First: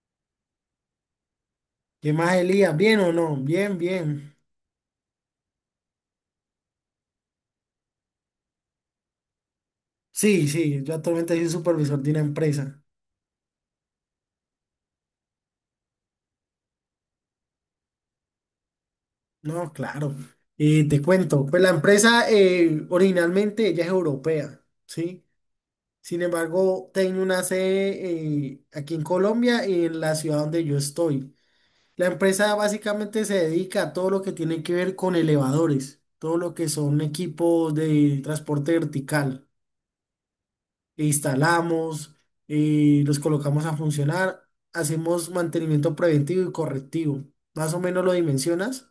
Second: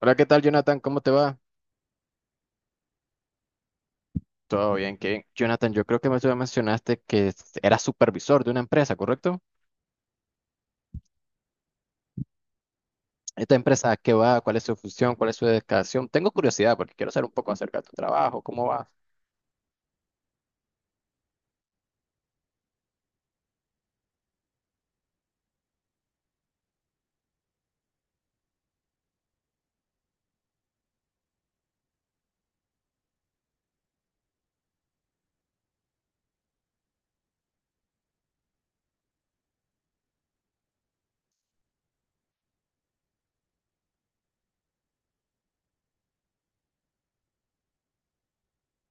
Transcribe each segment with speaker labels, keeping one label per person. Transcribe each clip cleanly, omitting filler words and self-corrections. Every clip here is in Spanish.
Speaker 1: Hola, ¿qué tal, Jonathan? ¿Cómo te va?
Speaker 2: ¿Qué más, Elías? ¿Bien o no? Bien, bien.
Speaker 1: Todo bien, qué Jonathan, yo creo que me tú me mencionaste que eras supervisor de una empresa, ¿correcto?
Speaker 2: Sí, sí, yo actualmente soy supervisor de una empresa.
Speaker 1: ¿Esta empresa a qué va? ¿Cuál es su función? ¿Cuál es su dedicación? Tengo curiosidad porque quiero saber un poco acerca de tu trabajo, cómo va.
Speaker 2: No, claro. Y te cuento, pues la empresa originalmente ella es europea, ¿sí? Sin embargo, tiene una sede aquí en Colombia y en la ciudad donde yo estoy. La empresa básicamente se dedica a todo lo que tiene que ver con elevadores, todo lo que son equipos de transporte vertical. Instalamos, los colocamos a funcionar, hacemos mantenimiento preventivo y correctivo. Más o menos lo dimensionas.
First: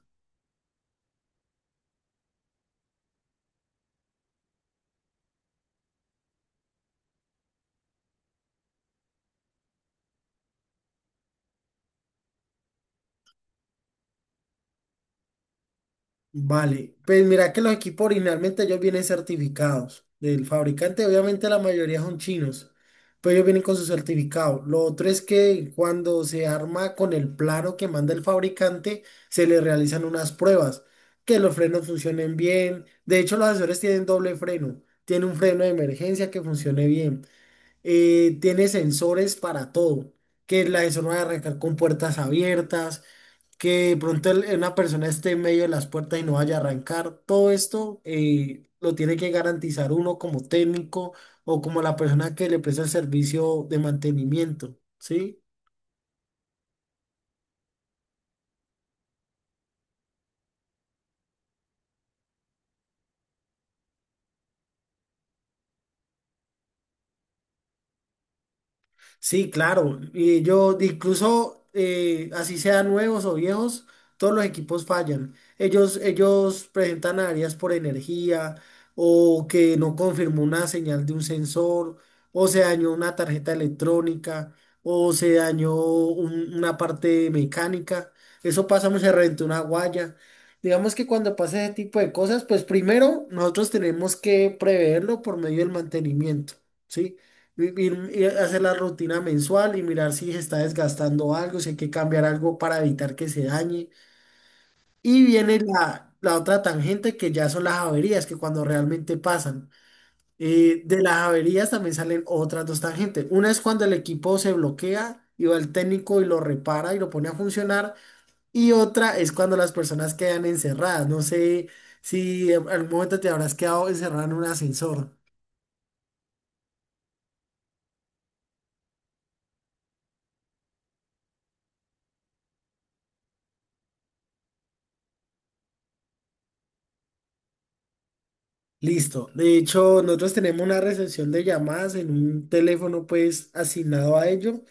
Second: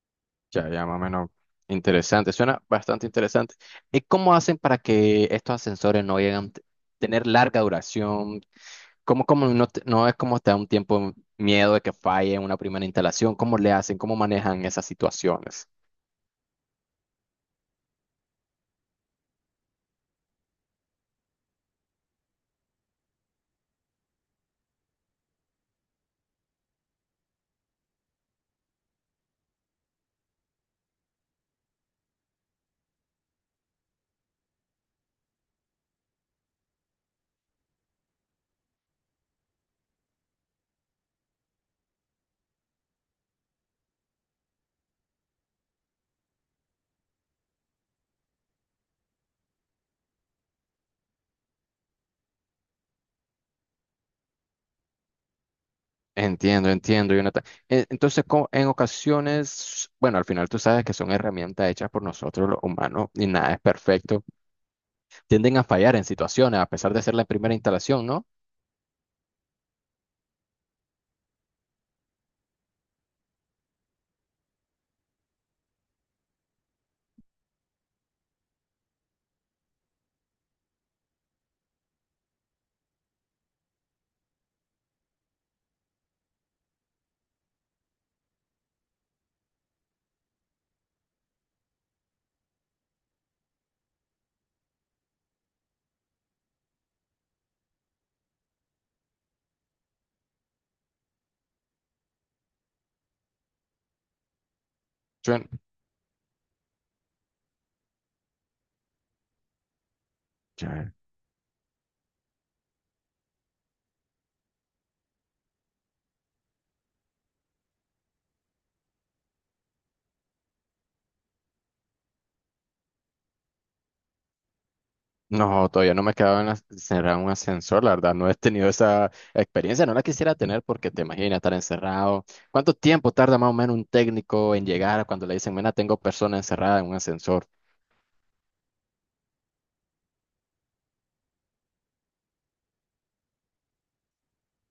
Speaker 1: Ya, ya, más o menos interesante, suena bastante interesante. ¿Y cómo hacen para que estos ascensores no lleguen a tener larga duración? ¿Cómo, cómo no, no es como te da un tiempo miedo de que falle en una primera instalación? ¿Cómo le hacen? ¿Cómo manejan esas situaciones?
Speaker 2: Vale, pues mira que los equipos originalmente ellos vienen certificados del fabricante, obviamente la mayoría son chinos, pero ellos vienen con su certificado. Lo otro es que cuando se arma con el plano que manda el fabricante, se le realizan unas pruebas, que los frenos funcionen bien. De hecho, los asesores tienen doble freno, tiene un freno de emergencia que funcione bien. Tiene sensores para todo, que la eso no va a arrancar con puertas abiertas, que de pronto una persona esté en medio de las puertas y no vaya a arrancar. Todo esto lo tiene que garantizar uno como técnico o como la persona que le presta el servicio de mantenimiento, ¿sí?
Speaker 1: Entiendo, entiendo, Jonathan. Entonces, en ocasiones, bueno, al final tú sabes que son herramientas hechas por nosotros los humanos y nada es perfecto. Tienden a fallar en situaciones, a pesar de ser la primera instalación, ¿no?
Speaker 2: Sí, claro. Y yo incluso así sean nuevos o viejos, todos los equipos fallan. Ellos presentan averías por energía o que no confirmó una señal de un sensor o se dañó una tarjeta electrónica o se dañó una parte mecánica. Eso pasa, se reventó una guaya. Digamos que cuando pasa ese tipo de cosas, pues primero nosotros tenemos que preverlo por medio del mantenimiento, ¿sí? Ir, ir- a hacer la rutina mensual y mirar si se está desgastando algo, si hay que cambiar algo para evitar que se dañe. Y
Speaker 1: Suen-
Speaker 2: viene la otra tangente que ya son las averías, que cuando realmente pasan. Eh,
Speaker 1: ya.
Speaker 2: de las averías también salen otras dos tangentes. Una es cuando el equipo se bloquea y va el técnico y lo repara y lo pone a funcionar. Y otra es cuando las personas quedan encerradas. No sé si en algún momento te habrás quedado encerrado en un ascensor.
Speaker 1: No, todavía no me he quedado en encerrado en un ascensor, la verdad, no he tenido esa experiencia, no la quisiera tener porque te imaginas estar encerrado. ¿Cuánto tiempo tarda más o menos un técnico en llegar cuando le dicen, mira, tengo persona encerrada en un ascensor?
Speaker 2: Listo. De hecho, nosotros tenemos una recepción de llamadas en un teléfono pues asignado a ello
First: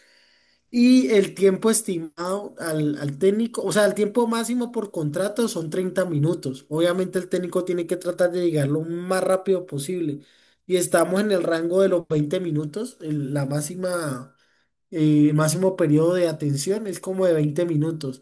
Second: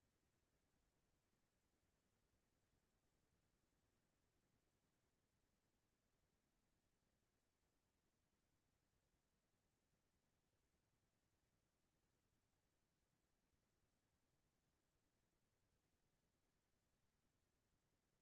Speaker 2: y el tiempo estimado al técnico, o sea, el tiempo máximo por contrato son 30 minutos. Obviamente el técnico tiene que tratar de llegar lo más rápido posible y estamos en el rango de los 20 minutos. El máximo periodo de atención es como de 20 minutos.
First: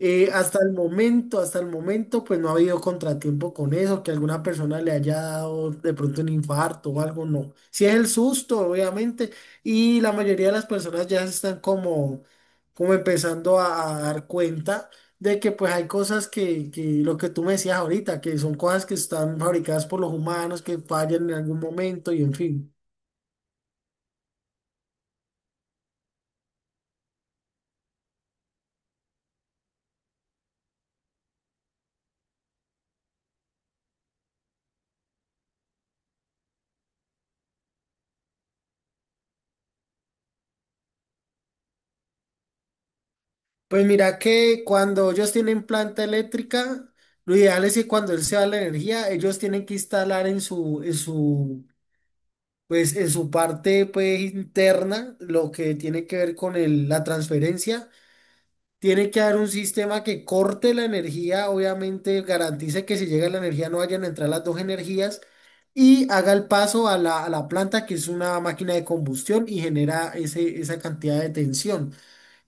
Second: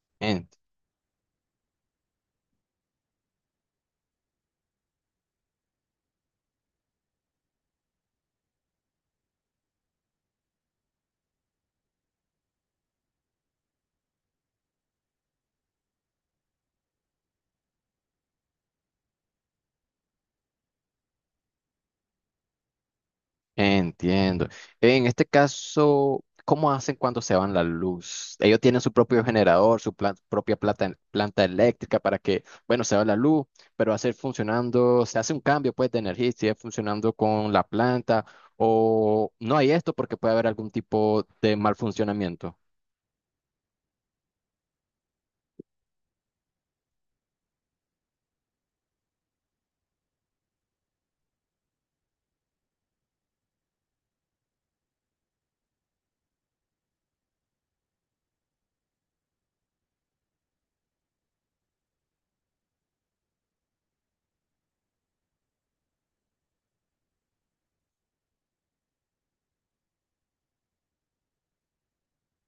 Speaker 2: Hasta el momento, hasta el momento, pues no ha habido contratiempo con eso, que alguna persona le haya dado de pronto un infarto o algo, no. Si es el susto, obviamente, y la mayoría de las personas ya se están como, como empezando a dar cuenta de que pues hay cosas que lo que tú me decías ahorita, que son cosas que están fabricadas por los humanos, que fallan en algún momento y en fin.
Speaker 1: Entiendo. En este caso, ¿cómo hacen cuando se van la luz? Ellos tienen su propio generador, propia planta eléctrica para que, bueno, se va la luz, pero hacer funcionando, se hace un cambio pues de energía, y sigue funcionando con la planta o no hay esto porque puede haber algún tipo de mal funcionamiento.
Speaker 2: Pues mira que cuando ellos tienen planta eléctrica, lo ideal es que cuando él se va la energía, ellos tienen que instalar en su parte pues, interna lo que tiene que ver con la transferencia. Tiene que haber un sistema que corte la energía, obviamente garantice que si llega la energía no vayan a entrar las dos energías y haga el paso a la planta que es una máquina de combustión y genera ese, esa cantidad de tensión.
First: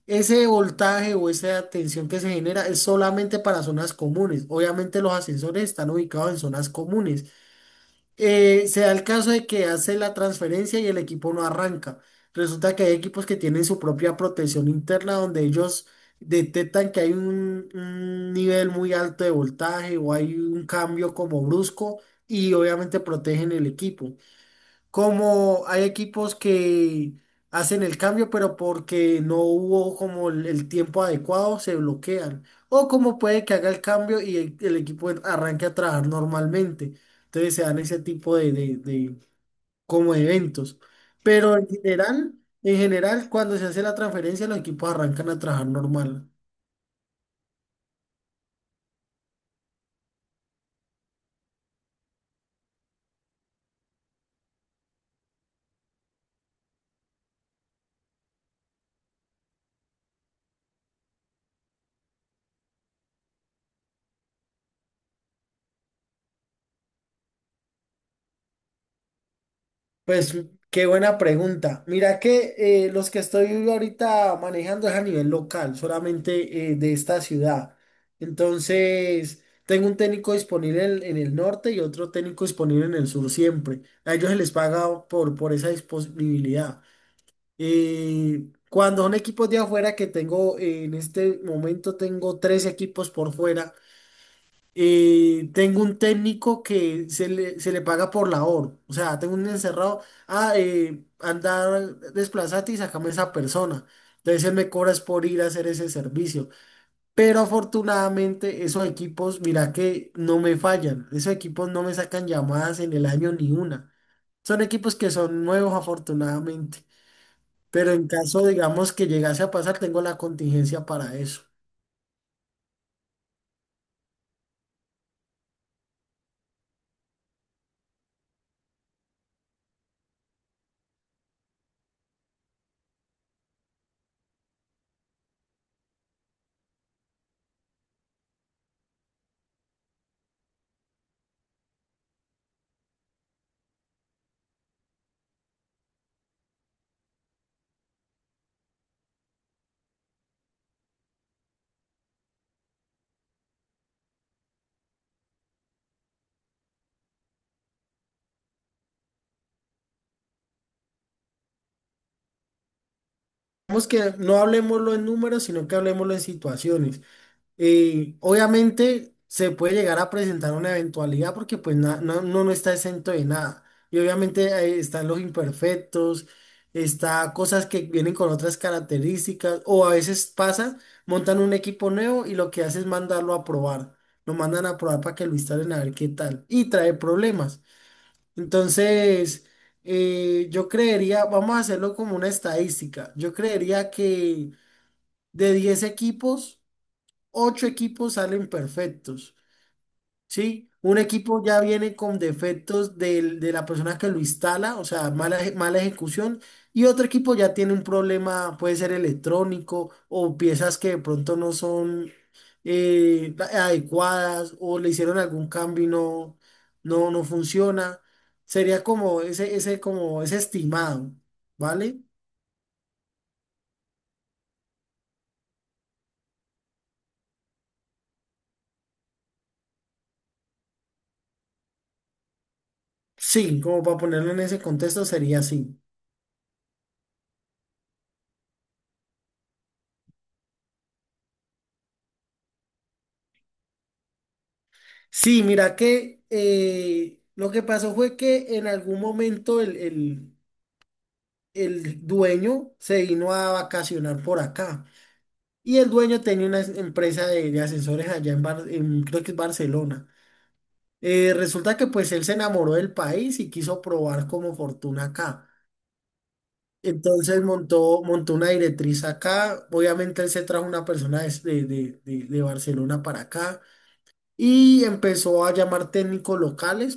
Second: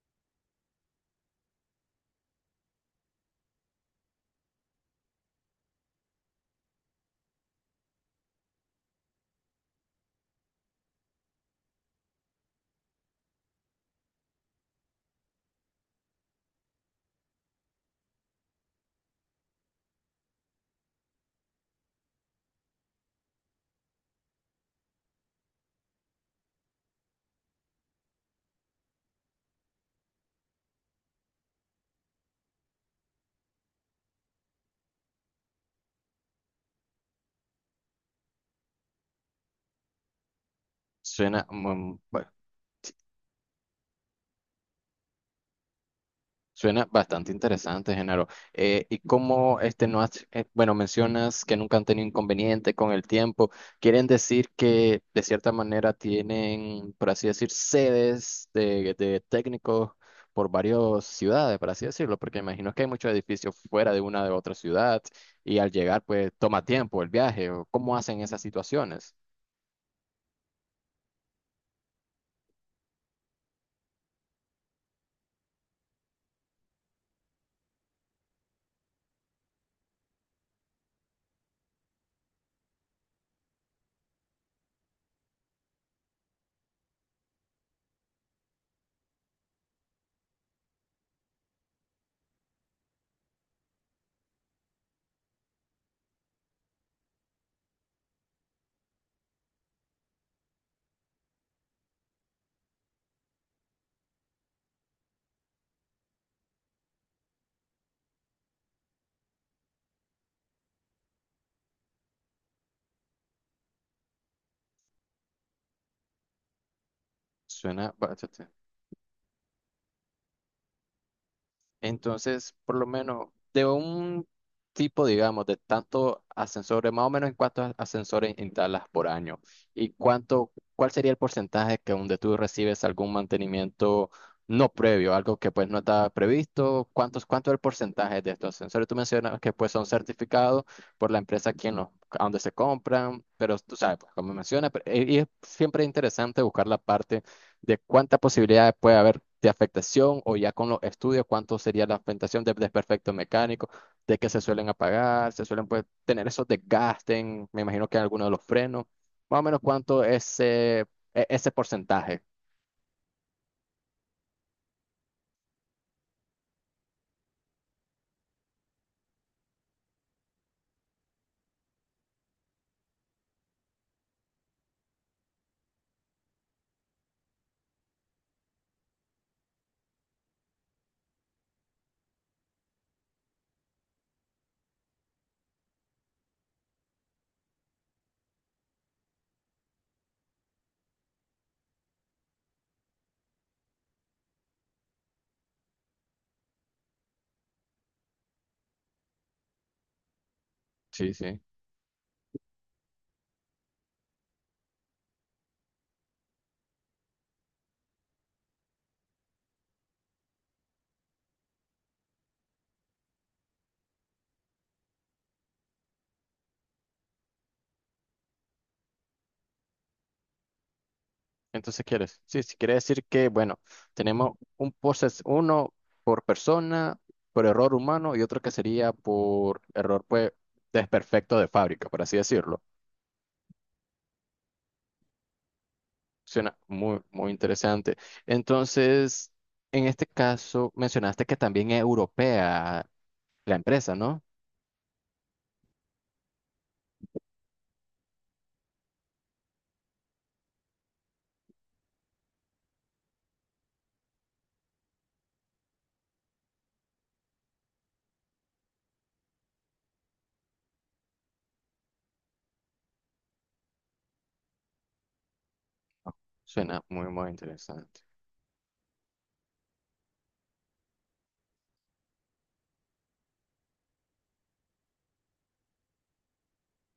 Speaker 2: Ese voltaje o esa tensión que se genera es solamente para zonas comunes. Obviamente los ascensores están ubicados en zonas comunes. Se da el caso de que hace la transferencia y el equipo no arranca. Resulta que hay equipos que tienen su propia protección interna donde ellos detectan que hay un nivel muy alto de voltaje o hay un cambio como brusco y obviamente protegen el equipo, como hay equipos que hacen el cambio, pero porque no hubo como el tiempo adecuado, se bloquean. O como puede que haga el cambio y el arranque a trabajar normalmente. Entonces se dan ese tipo de como eventos.
Speaker 1: Suena,
Speaker 2: Pero
Speaker 1: mm, bueno,
Speaker 2: en general, cuando se hace la transferencia, los equipos arrancan a trabajar normal.
Speaker 1: suena bastante interesante, Genaro. Y cómo este no has, bueno, mencionas que nunca han tenido inconveniente con el tiempo. ¿Quieren decir que de cierta manera tienen, por así decir, sedes de técnicos por varias ciudades, por así decirlo? Porque imagino que hay muchos edificios fuera de una de otra ciudad y al llegar, pues toma tiempo el viaje. ¿O cómo hacen esas situaciones?
Speaker 2: Pues qué buena pregunta. Mira que los que estoy ahorita manejando es a nivel local, solamente de esta ciudad. Entonces, tengo un técnico disponible en el norte y otro técnico disponible en el sur siempre. A ellos se les paga por esa disponibilidad. Cuando son equipos de afuera que tengo, en este momento tengo tres equipos por fuera. Tengo un técnico que se le paga por labor. O sea, tengo un encerrado. Andar, desplazate y sacame esa persona. Entonces él me cobras por ir a hacer ese servicio. Pero afortunadamente esos equipos, mira que no me fallan. Esos equipos no me sacan llamadas en el año ni una. Son equipos que son nuevos afortunadamente. Pero
Speaker 1: Suena,
Speaker 2: en caso,
Speaker 1: bastante.
Speaker 2: digamos, que llegase a pasar, tengo la contingencia para eso.
Speaker 1: Entonces, por lo menos, de un tipo, digamos, de tantos ascensores, más o menos en cuántos ascensores instalas por año y cuánto, cuál sería el porcentaje que donde tú recibes algún mantenimiento no previo, algo que pues no está previsto, cuántos, cuánto es el porcentaje de estos ascensores. Tú mencionas que pues son certificados por la empresa quien los, a donde se compran, pero tú sabes, pues, como mencionas, pero- y es siempre interesante buscar la parte de cuánta posibilidad puede haber de afectación o ya con los estudios, cuánto sería la afectación de desperfecto mecánico, de que se suelen apagar, se suelen pues, tener esos desgastes, en, me imagino que en alguno de los frenos, más o menos cuánto es ese porcentaje.
Speaker 2: Digamos que no hablemoslo en números, sino que hablemoslo en situaciones. Obviamente se puede llegar a presentar una eventualidad porque pues no está exento de nada. Y obviamente están los imperfectos, está cosas que vienen con otras características o a veces pasa, montan un equipo nuevo y lo que hace es mandarlo a probar. Lo mandan a probar para que lo instalen a ver qué tal y trae problemas. Entonces, yo creería, vamos a hacerlo como una estadística. Yo creería que de 10 equipos, 8 equipos salen perfectos, ¿sí? Un
Speaker 1: Sí, sí.
Speaker 2: equipo ya viene con defectos de la persona que lo instala, o sea, mala, mala ejecución, y otro equipo ya tiene un problema, puede ser electrónico o piezas que de pronto no son adecuadas o le hicieron algún cambio y no funciona. Sería como como ese estimado,
Speaker 1: Entonces,
Speaker 2: ¿vale?
Speaker 1: ¿quieres? Sí, sí, quiere decir que, bueno, tenemos un proceso, uno por persona, por error humano y otro que sería por error pues desperfecto de fábrica, por así decirlo.
Speaker 2: Sí, como para ponerlo en ese contexto sería así.
Speaker 1: Suena muy, muy interesante. Entonces, en este caso, mencionaste que también es europea la empresa, ¿no?
Speaker 2: Sí, mira que lo que pasó fue que en algún momento el dueño se vino a vacacionar por acá y el dueño tenía una empresa de ascensores allá en, creo que es Barcelona. Resulta que pues él se enamoró del país y quiso probar como fortuna acá.
Speaker 1: Suena muy, muy
Speaker 2: Entonces
Speaker 1: interesante.
Speaker 2: montó una directriz acá. Obviamente él se trajo una persona de Barcelona para acá y empezó a llamar técnicos locales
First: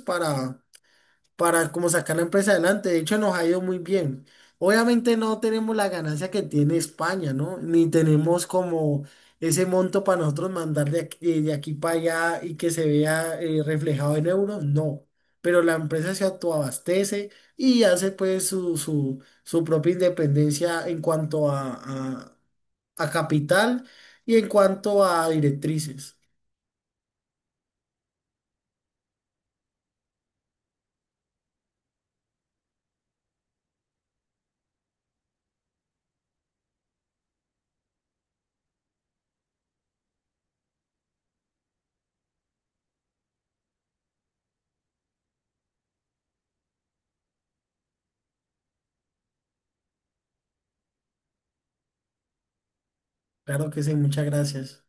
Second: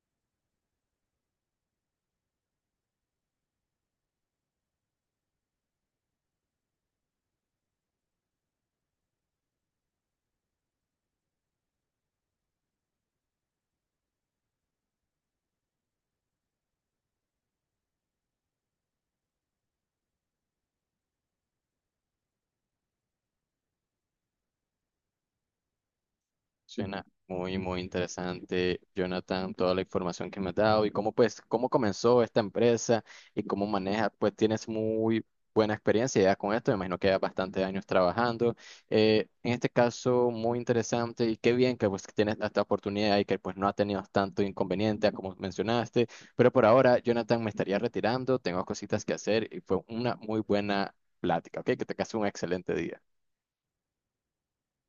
Speaker 2: para como sacar la empresa adelante. De hecho, nos ha ido muy bien. Obviamente no tenemos la ganancia que tiene España, ¿no? Ni tenemos como ese monto para nosotros mandar de aquí para allá y que se vea reflejado en euros, no. Pero la empresa se autoabastece y hace pues su propia independencia en cuanto a a capital y en cuanto a directrices.
Speaker 1: Suena muy, muy interesante, Jonathan, toda la información que me has dado y cómo, pues, cómo comenzó esta empresa y cómo maneja, pues tienes muy buena experiencia ya con esto, me imagino que ya bastantes años trabajando. En este caso, muy interesante y qué bien que pues tienes esta oportunidad y que pues no has tenido tanto inconveniente como mencionaste, pero por ahora, Jonathan, me estaría retirando, tengo cositas que hacer y fue una muy buena plática, ¿ok? Que te case un excelente día.
Speaker 2: Claro que sí, muchas gracias.